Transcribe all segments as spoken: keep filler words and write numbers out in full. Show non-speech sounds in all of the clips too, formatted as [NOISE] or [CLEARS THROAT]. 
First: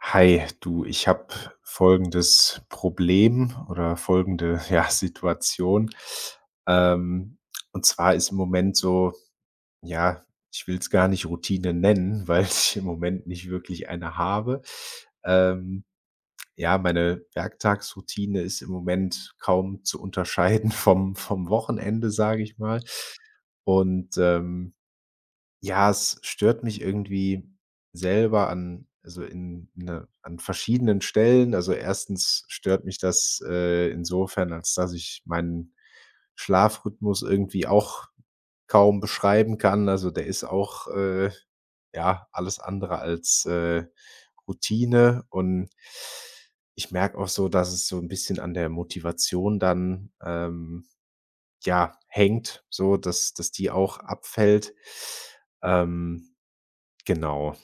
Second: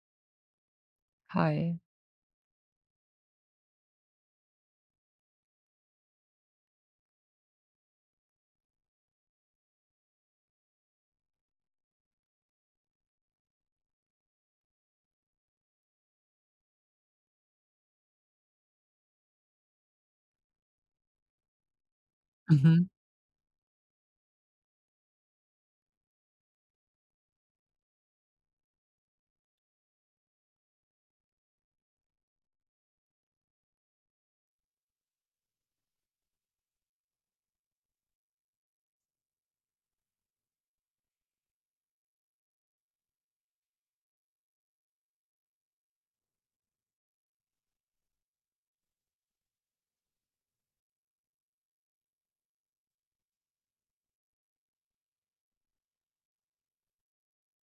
Hi, du, ich habe Hi. folgendes Problem oder folgende, [LAUGHS] ja, Situation. Ähm, und zwar ist im Moment so, ja, ich will es gar nicht Routine nennen, weil [LAUGHS] ich im Moment nicht wirklich eine habe. Ähm, ja, meine Werktagsroutine ist im Moment kaum zu unterscheiden [LAUGHS] vom vom Wochenende, sage ich mal. Mhm. Und, ähm ja, es stört mich irgendwie selber an also in in 'ne an verschiedenen Stellen. Also, erstens stört mich das, äh, insofern, als dass ich meinen Schlafrhythmus irgendwie auch kaum beschreiben kann. Also, der ist auch, äh, ja, alles andere als, äh, Routine und ich merke auch so, dass es so ein bisschen an der Motivation dann, ähm, ja, hängt, so dass dass die auch abfällt. Ähm. Genau.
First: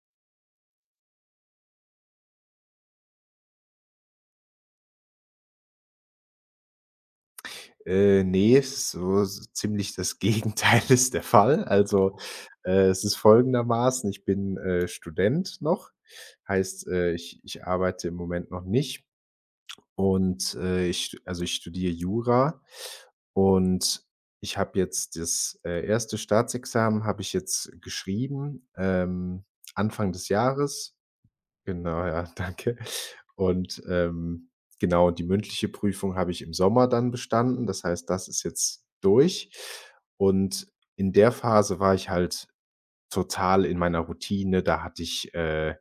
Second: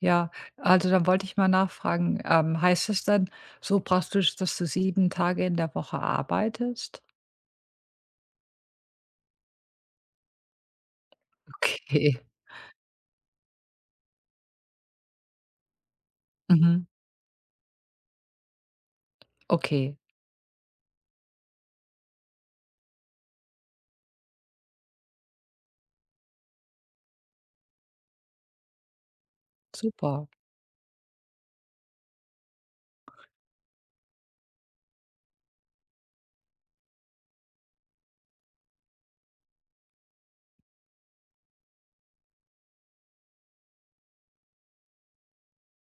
Ja, also dann wollte ich mal nachfragen, ähm, heißt das dann so praktisch, dass du sieben Tage in der Woche arbeitest? Äh, ne, so so ziemlich das Gegenteil [LAUGHS] ist der Fall. Also, Okay. äh, es ist folgendermaßen, ich bin, äh, Student noch, Mhm. heißt, äh, ich ich arbeite im Moment noch nicht Okay, und, äh, ich st also, ich studiere Jura und ich habe jetzt das, äh, erste. Staatsexamen habe ich jetzt geschrieben, ähm, Anfang super. des Jahres. Genau, ja, [LAUGHS] danke. Und, ähm, genau, die mündliche Prüfung habe ich im Sommer dann bestanden. Das heißt, das ist jetzt durch. Und in der Phase war ich halt total in meiner Routine. Da hatte ich, äh,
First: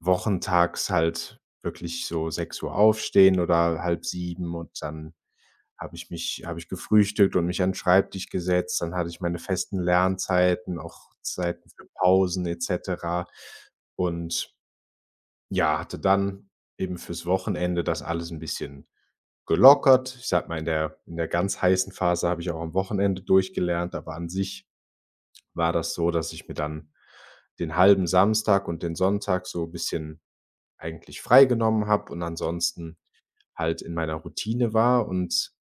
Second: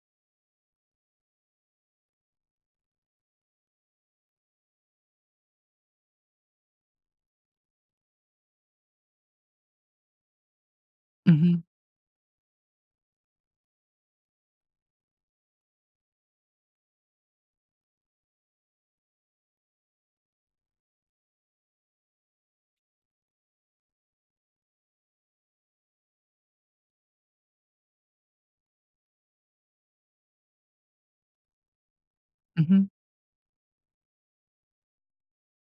wochentags halt wirklich so sechs Uhr aufstehen oder halb sieben und dann habe ich mich habe ich gefrühstückt und mich an 'n Schreibtisch gesetzt. Dann hatte ich meine festen Lernzeiten, auch Mhm. Zeiten für Pausen et cetera. Und ja, hatte dann eben fürs Wochenende das alles ein bisschen gelockert. Ich sage mal, in der in der ganz heißen Phase habe ich auch am Wochenende durchgelernt, aber an sich war das so, dass ich mir dann den halben Samstag und den Sonntag so ein bisschen eigentlich freigenommen habe und Mhm. ansonsten halt in meiner Routine war. Und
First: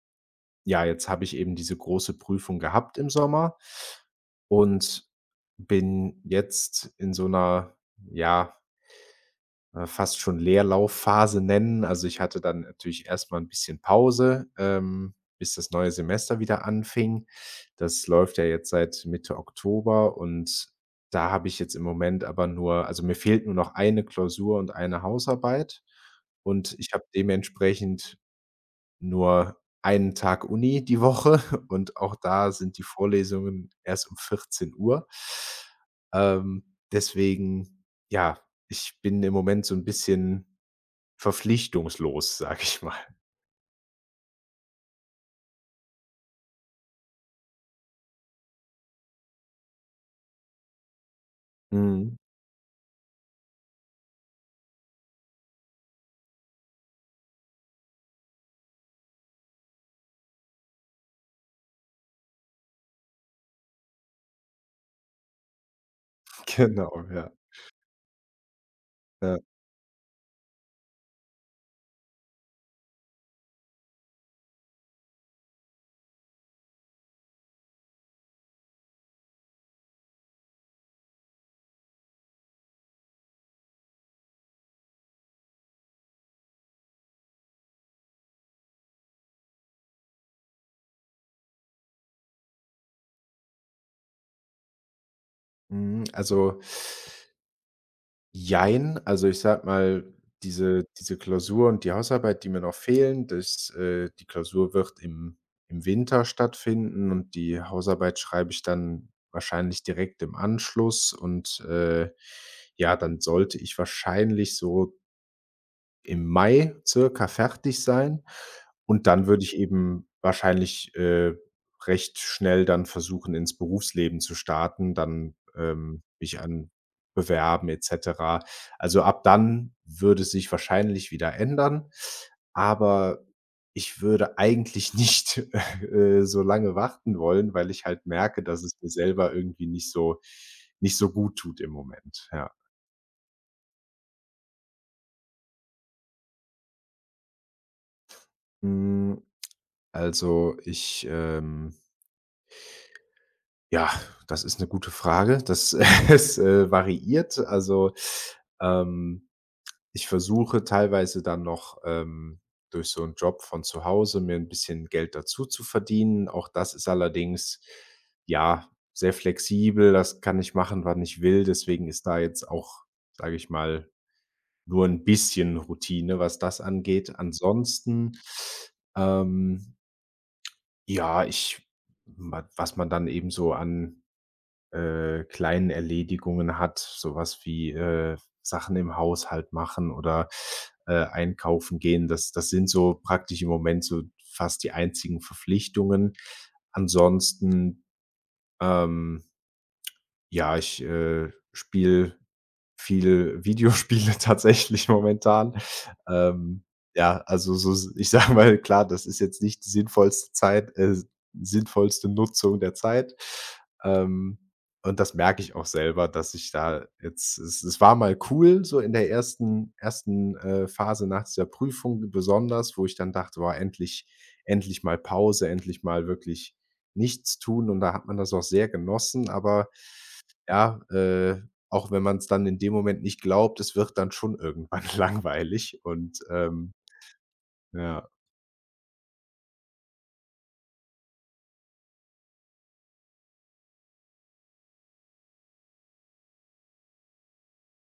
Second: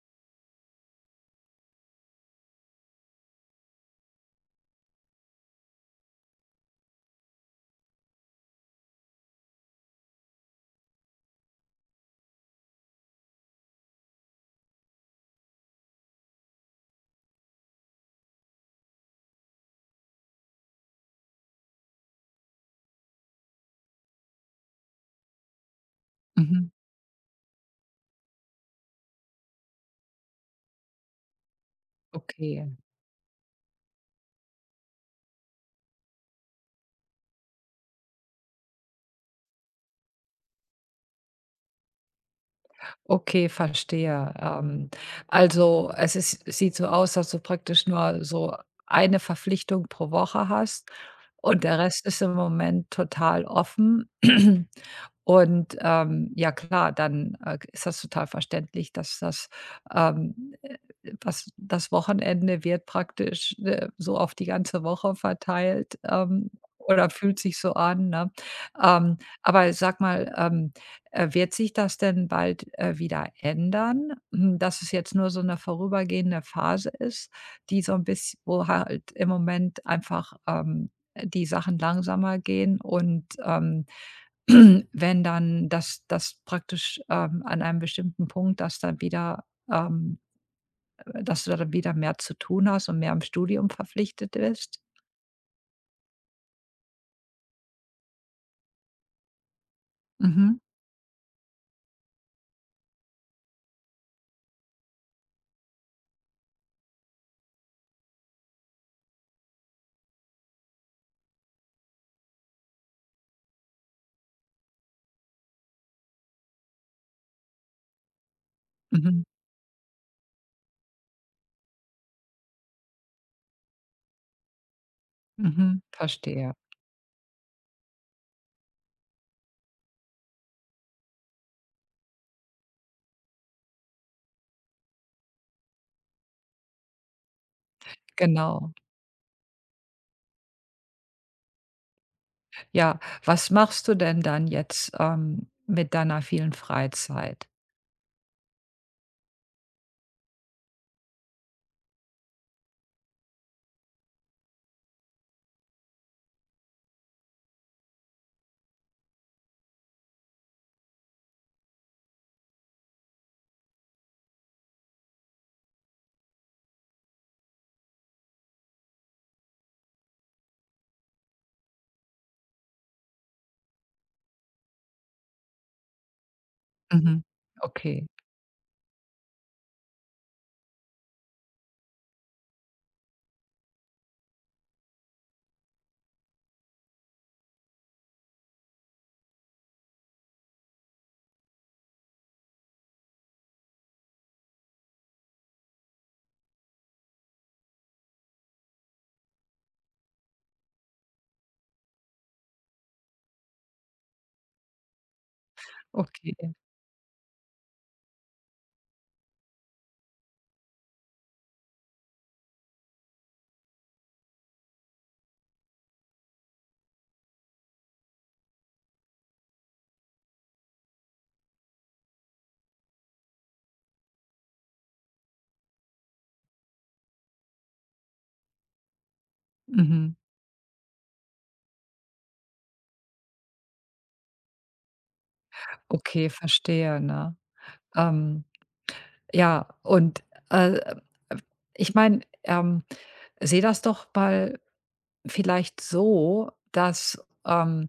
ja, jetzt habe ich eben diese große Prüfung gehabt im Sommer und bin jetzt in so einer ja äh, fast schon Leerlaufphase nennen. Also, ich hatte dann natürlich erst mal 'n bisschen Pause, ähm, bis das neue Semester wieder anfing. Das läuft ja jetzt seit Mitte Oktober und da habe ich jetzt im Moment aber nur also, mir fehlt nur noch eine Klausur und eine Hausarbeit Mhm. und ich habe dementsprechend nur einen Tag Uni die Woche [LAUGHS] und auch da Okay. sind die Vorlesungen erst um vierzehn Uhr. Ähm, Deswegen, ja, ich bin im Moment so ein bisschen verpflichtungslos, [LAUGHS] sage ich mal. Okay, verstehe. Ähm, also es ist sieht so aus, dass du praktisch nur so eine Verpflichtung pro Woche hast. Und der Rest Mhm. ist im Moment total offen. [CLEARS THROAT] Und, ähm, ja klar, dann, äh, ist das total verständlich, dass das, ähm, äh, was das Wochenende wird praktisch, äh, so auf die ganze Woche verteilt, ähm, Genau, oder ja, fühlt sich so an, ne? Ähm, ja. aber sag mal, ähm, äh, wird sich das denn bald, äh, wieder ändern? Hm, dass es jetzt nur so eine vorübergehende Phase ist, die so ein bisschen, wo halt im Moment einfach, ähm äh, die Sachen langsamer gehen und, ähm, [CLEARS THROAT] wenn dann das das praktisch, ähm, an einem bestimmten Punkt, dass dann wieder ähm, dass du dann wieder mehr zu tun hast und mehr im Studium verpflichtet bist? Mhm, also Jein, also, ich sage mal, Mhm, diese diese Klausur und die Hausarbeit, die mir noch fehlen, das äh, die Klausur wird im im Winter stattfinden und die Hausarbeit schreibe ich dann wahrscheinlich direkt im Anschluss und, äh, ja, dann sollte ich wahrscheinlich so im Mai circa fertig sein und mhm, dann würde ich eben wahrscheinlich, äh, recht schnell dann versuchen, ins Berufsleben zu starten, dann, mhm, ähm, mich Verstehe. an bewerben et cetera. Also, ab dann würde es sich wahrscheinlich wieder ändern, aber ich würde eigentlich nicht, [LAUGHS] äh, so lange warten wollen, weil ich halt merke, dass es Genau. mir selber irgendwie nicht so nicht so gut tut im Moment, ja. Ja, was machst du denn dann jetzt, ähm, mit deiner vielen Freizeit? Hm, also, ich, ähm ja, das ist 'ne gute Frage. Das [LAUGHS] es, äh, variiert. Also, ähm, ich versuche teilweise dann noch, ähm, durch so 'n Job von zu Hause mir 'n bisschen Geld dazu zu verdienen. Auch das ist allerdings, ja, sehr flexibel. Das kann ich machen, wann ich will. Deswegen ist da jetzt auch, sage ich mal, nur 'n bisschen Routine, was das angeht. Mhm. Okay, Ansonsten, ähm, ja, ich wa was man dann eben so an äh, kleinen Erledigungen hat, sowas wie, äh, Sachen im Haushalt machen oder, äh, einkaufen gehen. Das das sind so praktisch im Moment so fast die einzigen Verpflichtungen. Ansonsten, ähm, ja, ich, äh, spiele viel Videospiele [LAUGHS] tatsächlich momentan. okay. Ähm, ja, also so s ich sage mal, klar, das ist jetzt nicht die sinnvollste Zeit äh, sinnvollste Nutzung der Zeit. Ähm, und das merke ich auch selber, dass ich da jetzt es es war mal cool, so in der ersten ersten, äh, Phase nach dieser Prüfung besonders, wo ich dann dachte: war endlich endlich mal Pause, endlich mal wirklich nichts tun.“ Und da hat man das auch sehr genossen, aber Mhm. ja, äh, auch wenn man es dann in dem Moment nicht glaubt, es wird dann schon irgendwann [LAUGHS] langweilig und, Okay, ähm verstehe, ne? ja. Ähm Ja, und, äh, ich meine, ähm, sehe das doch mal vielleicht so, dass ähm,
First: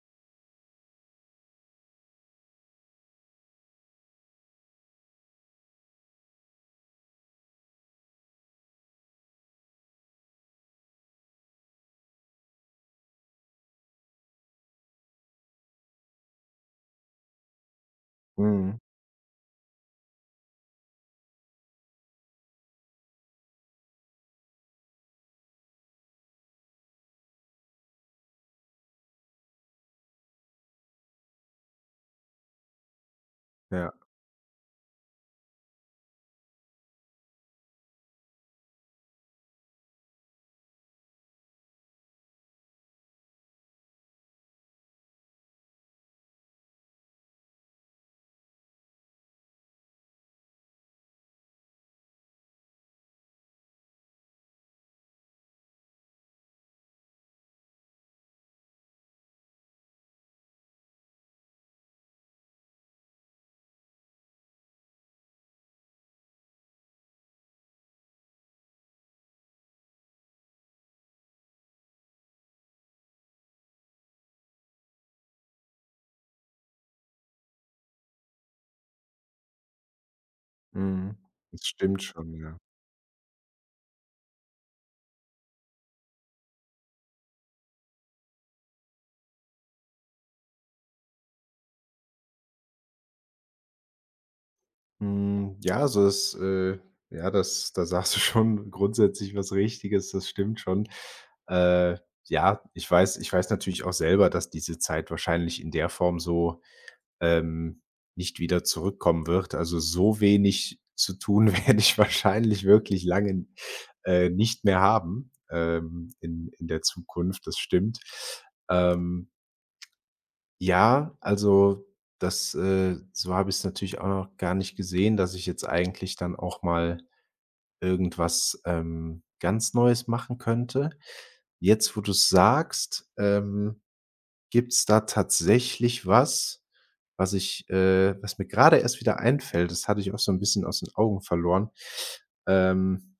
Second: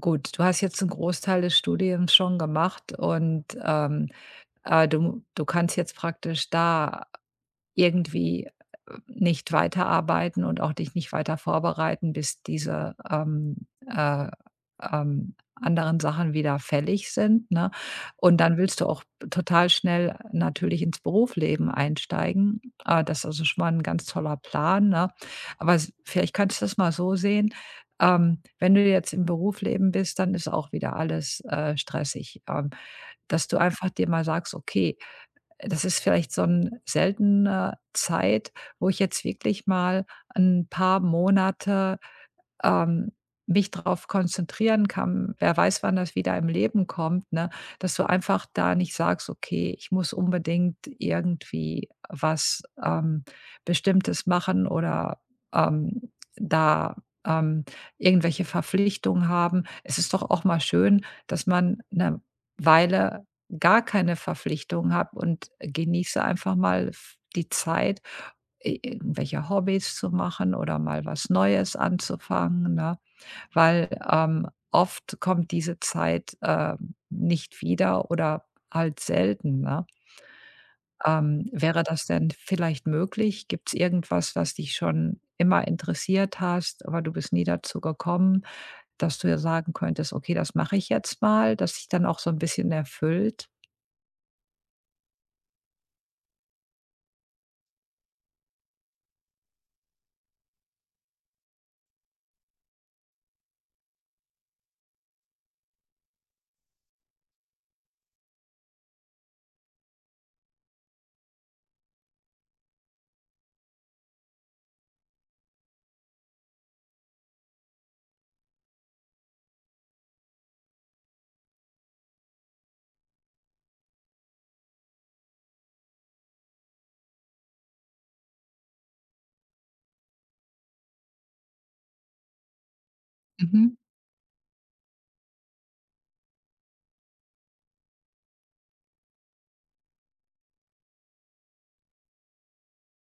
gut, du hast jetzt einen Großteil des Studiums schon gemacht und, ähm, äh, du du kannst jetzt praktisch da irgendwie äh, nicht weiterarbeiten und auch dich nicht weiter vorbereiten, bis diese, ähm, äh, ähm, anderen Sachen wieder fällig sind, ne? Und dann Mhm. willst du auch total schnell natürlich ins Berufsleben einsteigen. Äh, das ist also schon mal 'n ganz toller Plan, ne? Aber s vielleicht kannst du das mal so sehen, ähm, wenn du jetzt im Berufsleben bist, dann ist auch wieder alles, äh, stressig. Ähm, dass du einfach Ja. dir mal sagst: „Okay, das ist vielleicht so 'n seltener Zeit, wo ich jetzt wirklich mal ein paar Monate ähm, mich darauf konzentrieren kann. Wer weiß, wann das wieder im Leben kommt, ne? Dass du einfach da nicht sagst: „Okay, ich muss unbedingt irgendwie was, ähm, Bestimmtes machen oder, ähm, da, ähm, irgendwelche Verpflichtungen haben.“ Es ist doch auch mal schön, dass man eine Weile gar keine Verpflichtungen hat und genieße einfach mal f die Zeit i irgendwelche Hobbys zu machen oder mal was Neues anzufangen, ne? Weil, ähm, oft kommt diese Zeit, ähm, nicht wieder oder halt selten, ne? Mhm. Ähm, Das Wäre stimmt das denn schon, ja. vielleicht möglich? Gibt's irgendwas, was dich schon immer interessiert hast, aber du bist nie dazu gekommen, dass du ja sagen könntest: „Okay, das mache ich jetzt mal“, das sich dann auch so ein bisschen erfüllt? Hm, ja, also das, äh ja, das da sagst du schon [LAUGHS] grundsätzlich was Richtiges, das stimmt schon. Äh, ja, ich weiß ich weiß natürlich auch selber, dass diese Zeit wahrscheinlich in der Form so ähm, nicht wieder zurückkommen wird. Also, so wenig zu tun [LAUGHS] werde ich wahrscheinlich wirklich lange, äh, nicht mehr haben, ähm, in in der Zukunft, das stimmt. Ähm, ja, also, das, äh so habe ich es natürlich auch noch gar nicht gesehen, dass ich jetzt eigentlich dann auch mal irgendwas, ähm, ganz Neues machen könnte. Jetzt, wo du's sagst, Mhm, ähm gibt's da tatsächlich was, was ich äh, was mir gerade erst wieder einfällt, das hatte ich auch so 'n bisschen aus den Augen verloren. Ähm,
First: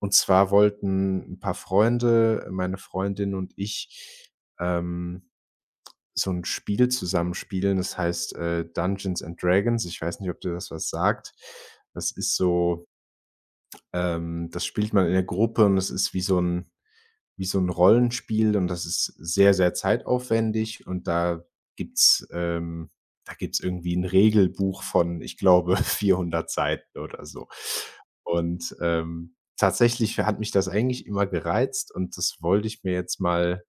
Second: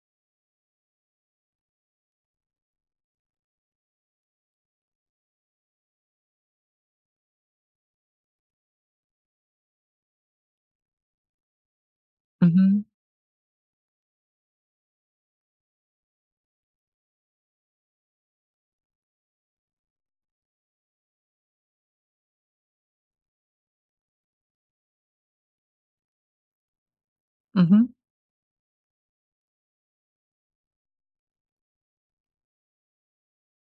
und zwar wollten 'n paar Freunde, meine Freundin und ich, ähm, so 'n Spiel zusammen spielen, das heißt, äh, Dungeons and Dragons. Ich weiß nicht, ob dir das was sagt. Das ist mhm, so ähm, das spielt man in der Gruppe und es ist wie so 'n wie so 'n Rollenspiel und das ist sehr, sehr zeitaufwendig und da gibt's ähm, da gibt's irgendwie 'n Regelbuch von, ich glaube, [LAUGHS] vierhundert Seiten oder so. mhm, Und, ähm, tatsächlich hat mich das eigentlich immer gereizt und das wollte ich mir jetzt mal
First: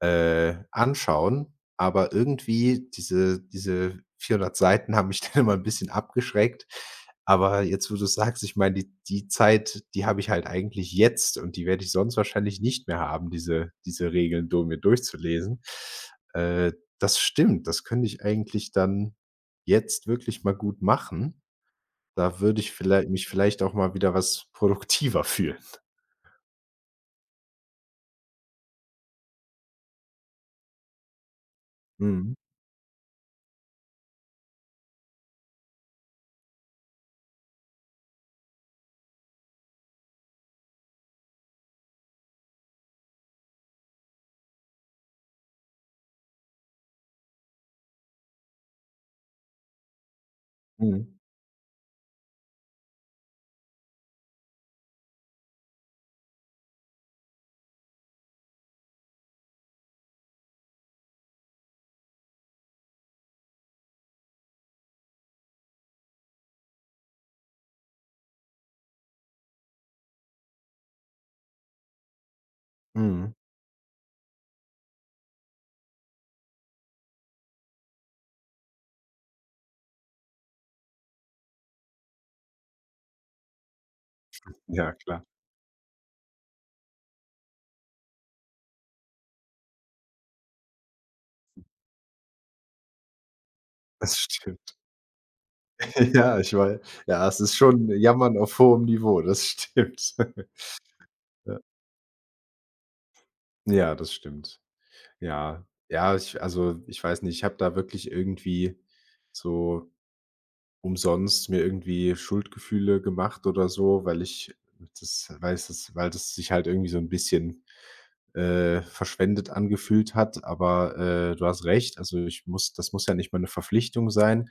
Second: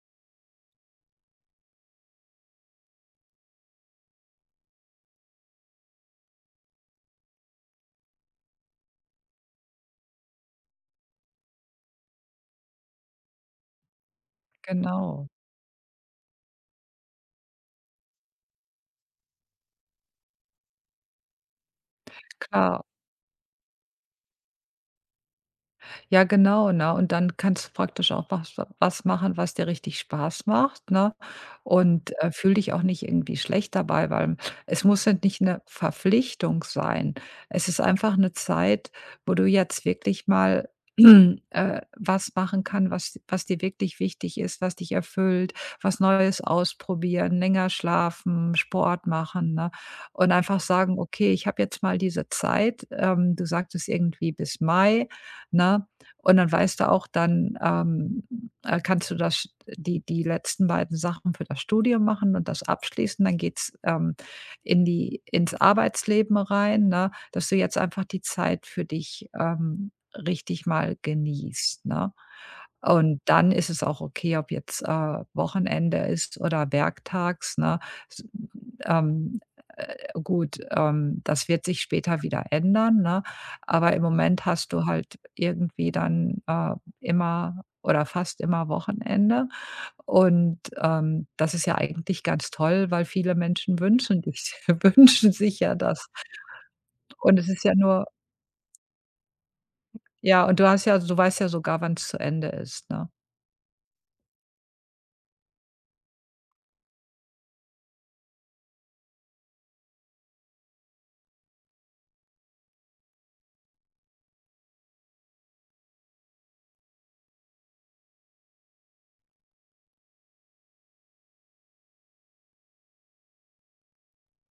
äh, anschauen, aber irgendwie diese diese vierhundert Seiten haben mich [LAUGHS] dann immer ein bisschen abgeschreckt. Aber jetzt, wo du's sagst, ich meine, die die Zeit, die habe ich halt eigentlich jetzt und die werde ich sonst wahrscheinlich nicht mehr haben, diese diese Regeln do mir Genau. durchzulesen. Äh, Das stimmt, das könnte ich eigentlich dann jetzt wirklich mal gut machen. Da würde ich Klar. vielleicht mich vielleicht auch mal wieder was produktiver [LAUGHS] fühlen. Ja, genau, ne? Und dann kannst du praktisch auch was was machen, was dir richtig Spaß macht, ne? Und, äh, Mhm, fühle dich auch nicht irgendwie schlecht dabei, weil es muss halt nicht eine Verpflichtung sein. Es ist einfach eine Zeit, wo du jetzt wirklich mal, [CLEARS THROAT] äh, was machen kann, was was dir wirklich wichtig ist, was dich erfüllt, was Neues ausprobieren, länger schlafen, Sport machen, ne? Und einfach sagen: mhm, „Okay, ich habe jetzt mal diese Zeit.“ Ähm, du sagtest irgendwie bis Mai, ne? Und dann weißt du auch, dann, ähm, äh, kannst du das die die letzten beiden Sachen für das Studium machen und das abschließen. Dann geht's, ähm, in die ins Arbeitsleben rein, ne, dass du jetzt einfach die Zeit für dich, ähm, richtig mal genießt, ne? Und mhm. dann ist es auch okay, ob jetzt, äh, Wochenende ist oder werktags, ne? S ähm, äh, gut, ähm, das wird sich später wieder ändern, ne? Aber im Moment hast du Ja, halt klar, irgendwie dann, äh, immer oder fast immer Wochenende. Und, ähm, das ist ja eigentlich ganz toll, weil viele Menschen das wünschen dich stimmt. [LAUGHS] wünschen sich ja das. Ja, ich wei ja, Und es es ist ist ja schon nur Jammern auf hohem Niveau, das stimmt. ja, [LAUGHS] und du hast ja du weißt ja Ja. sogar, wann es zu Ende ist, ne? Ja, das stimmt. Ja. Ja, ich also, ich weiß nicht, ich habe da wirklich irgendwie so umsonst mir irgendwie Schuldgefühle gemacht oder so, weil ich das weil es das weil das sich halt irgendwie so ein bisschen, äh, verschwendet angefühlt hat. Aber, äh, du hast recht, also, ich muss das muss ja nicht mal eine Verpflichtung sein,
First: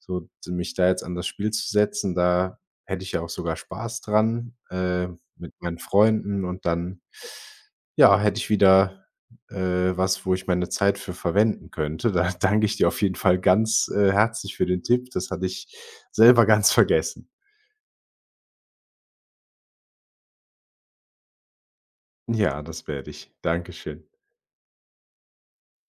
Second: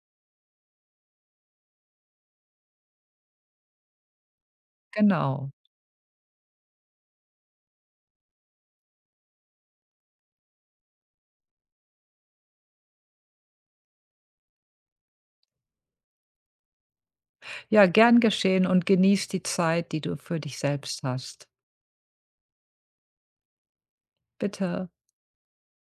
so d mich da jetzt an das Spiel zu setzen. Da hätte ich ja auch sogar Spaß dran, äh, Genau. mit meinen Freunden und dann, ja, hätte ich wieder äh, was, wo ich meine Zeit für verwenden könnte. Da [LAUGHS] danke ich dir auf jeden Fall ganz, äh, herzlich für den Tipp. Das hatte ich selber ganz vergessen. Ja, gern geschehen und genieß die Zeit, die du für dich selbst hast. Ja, das werde ich. Dankeschön. Bitte.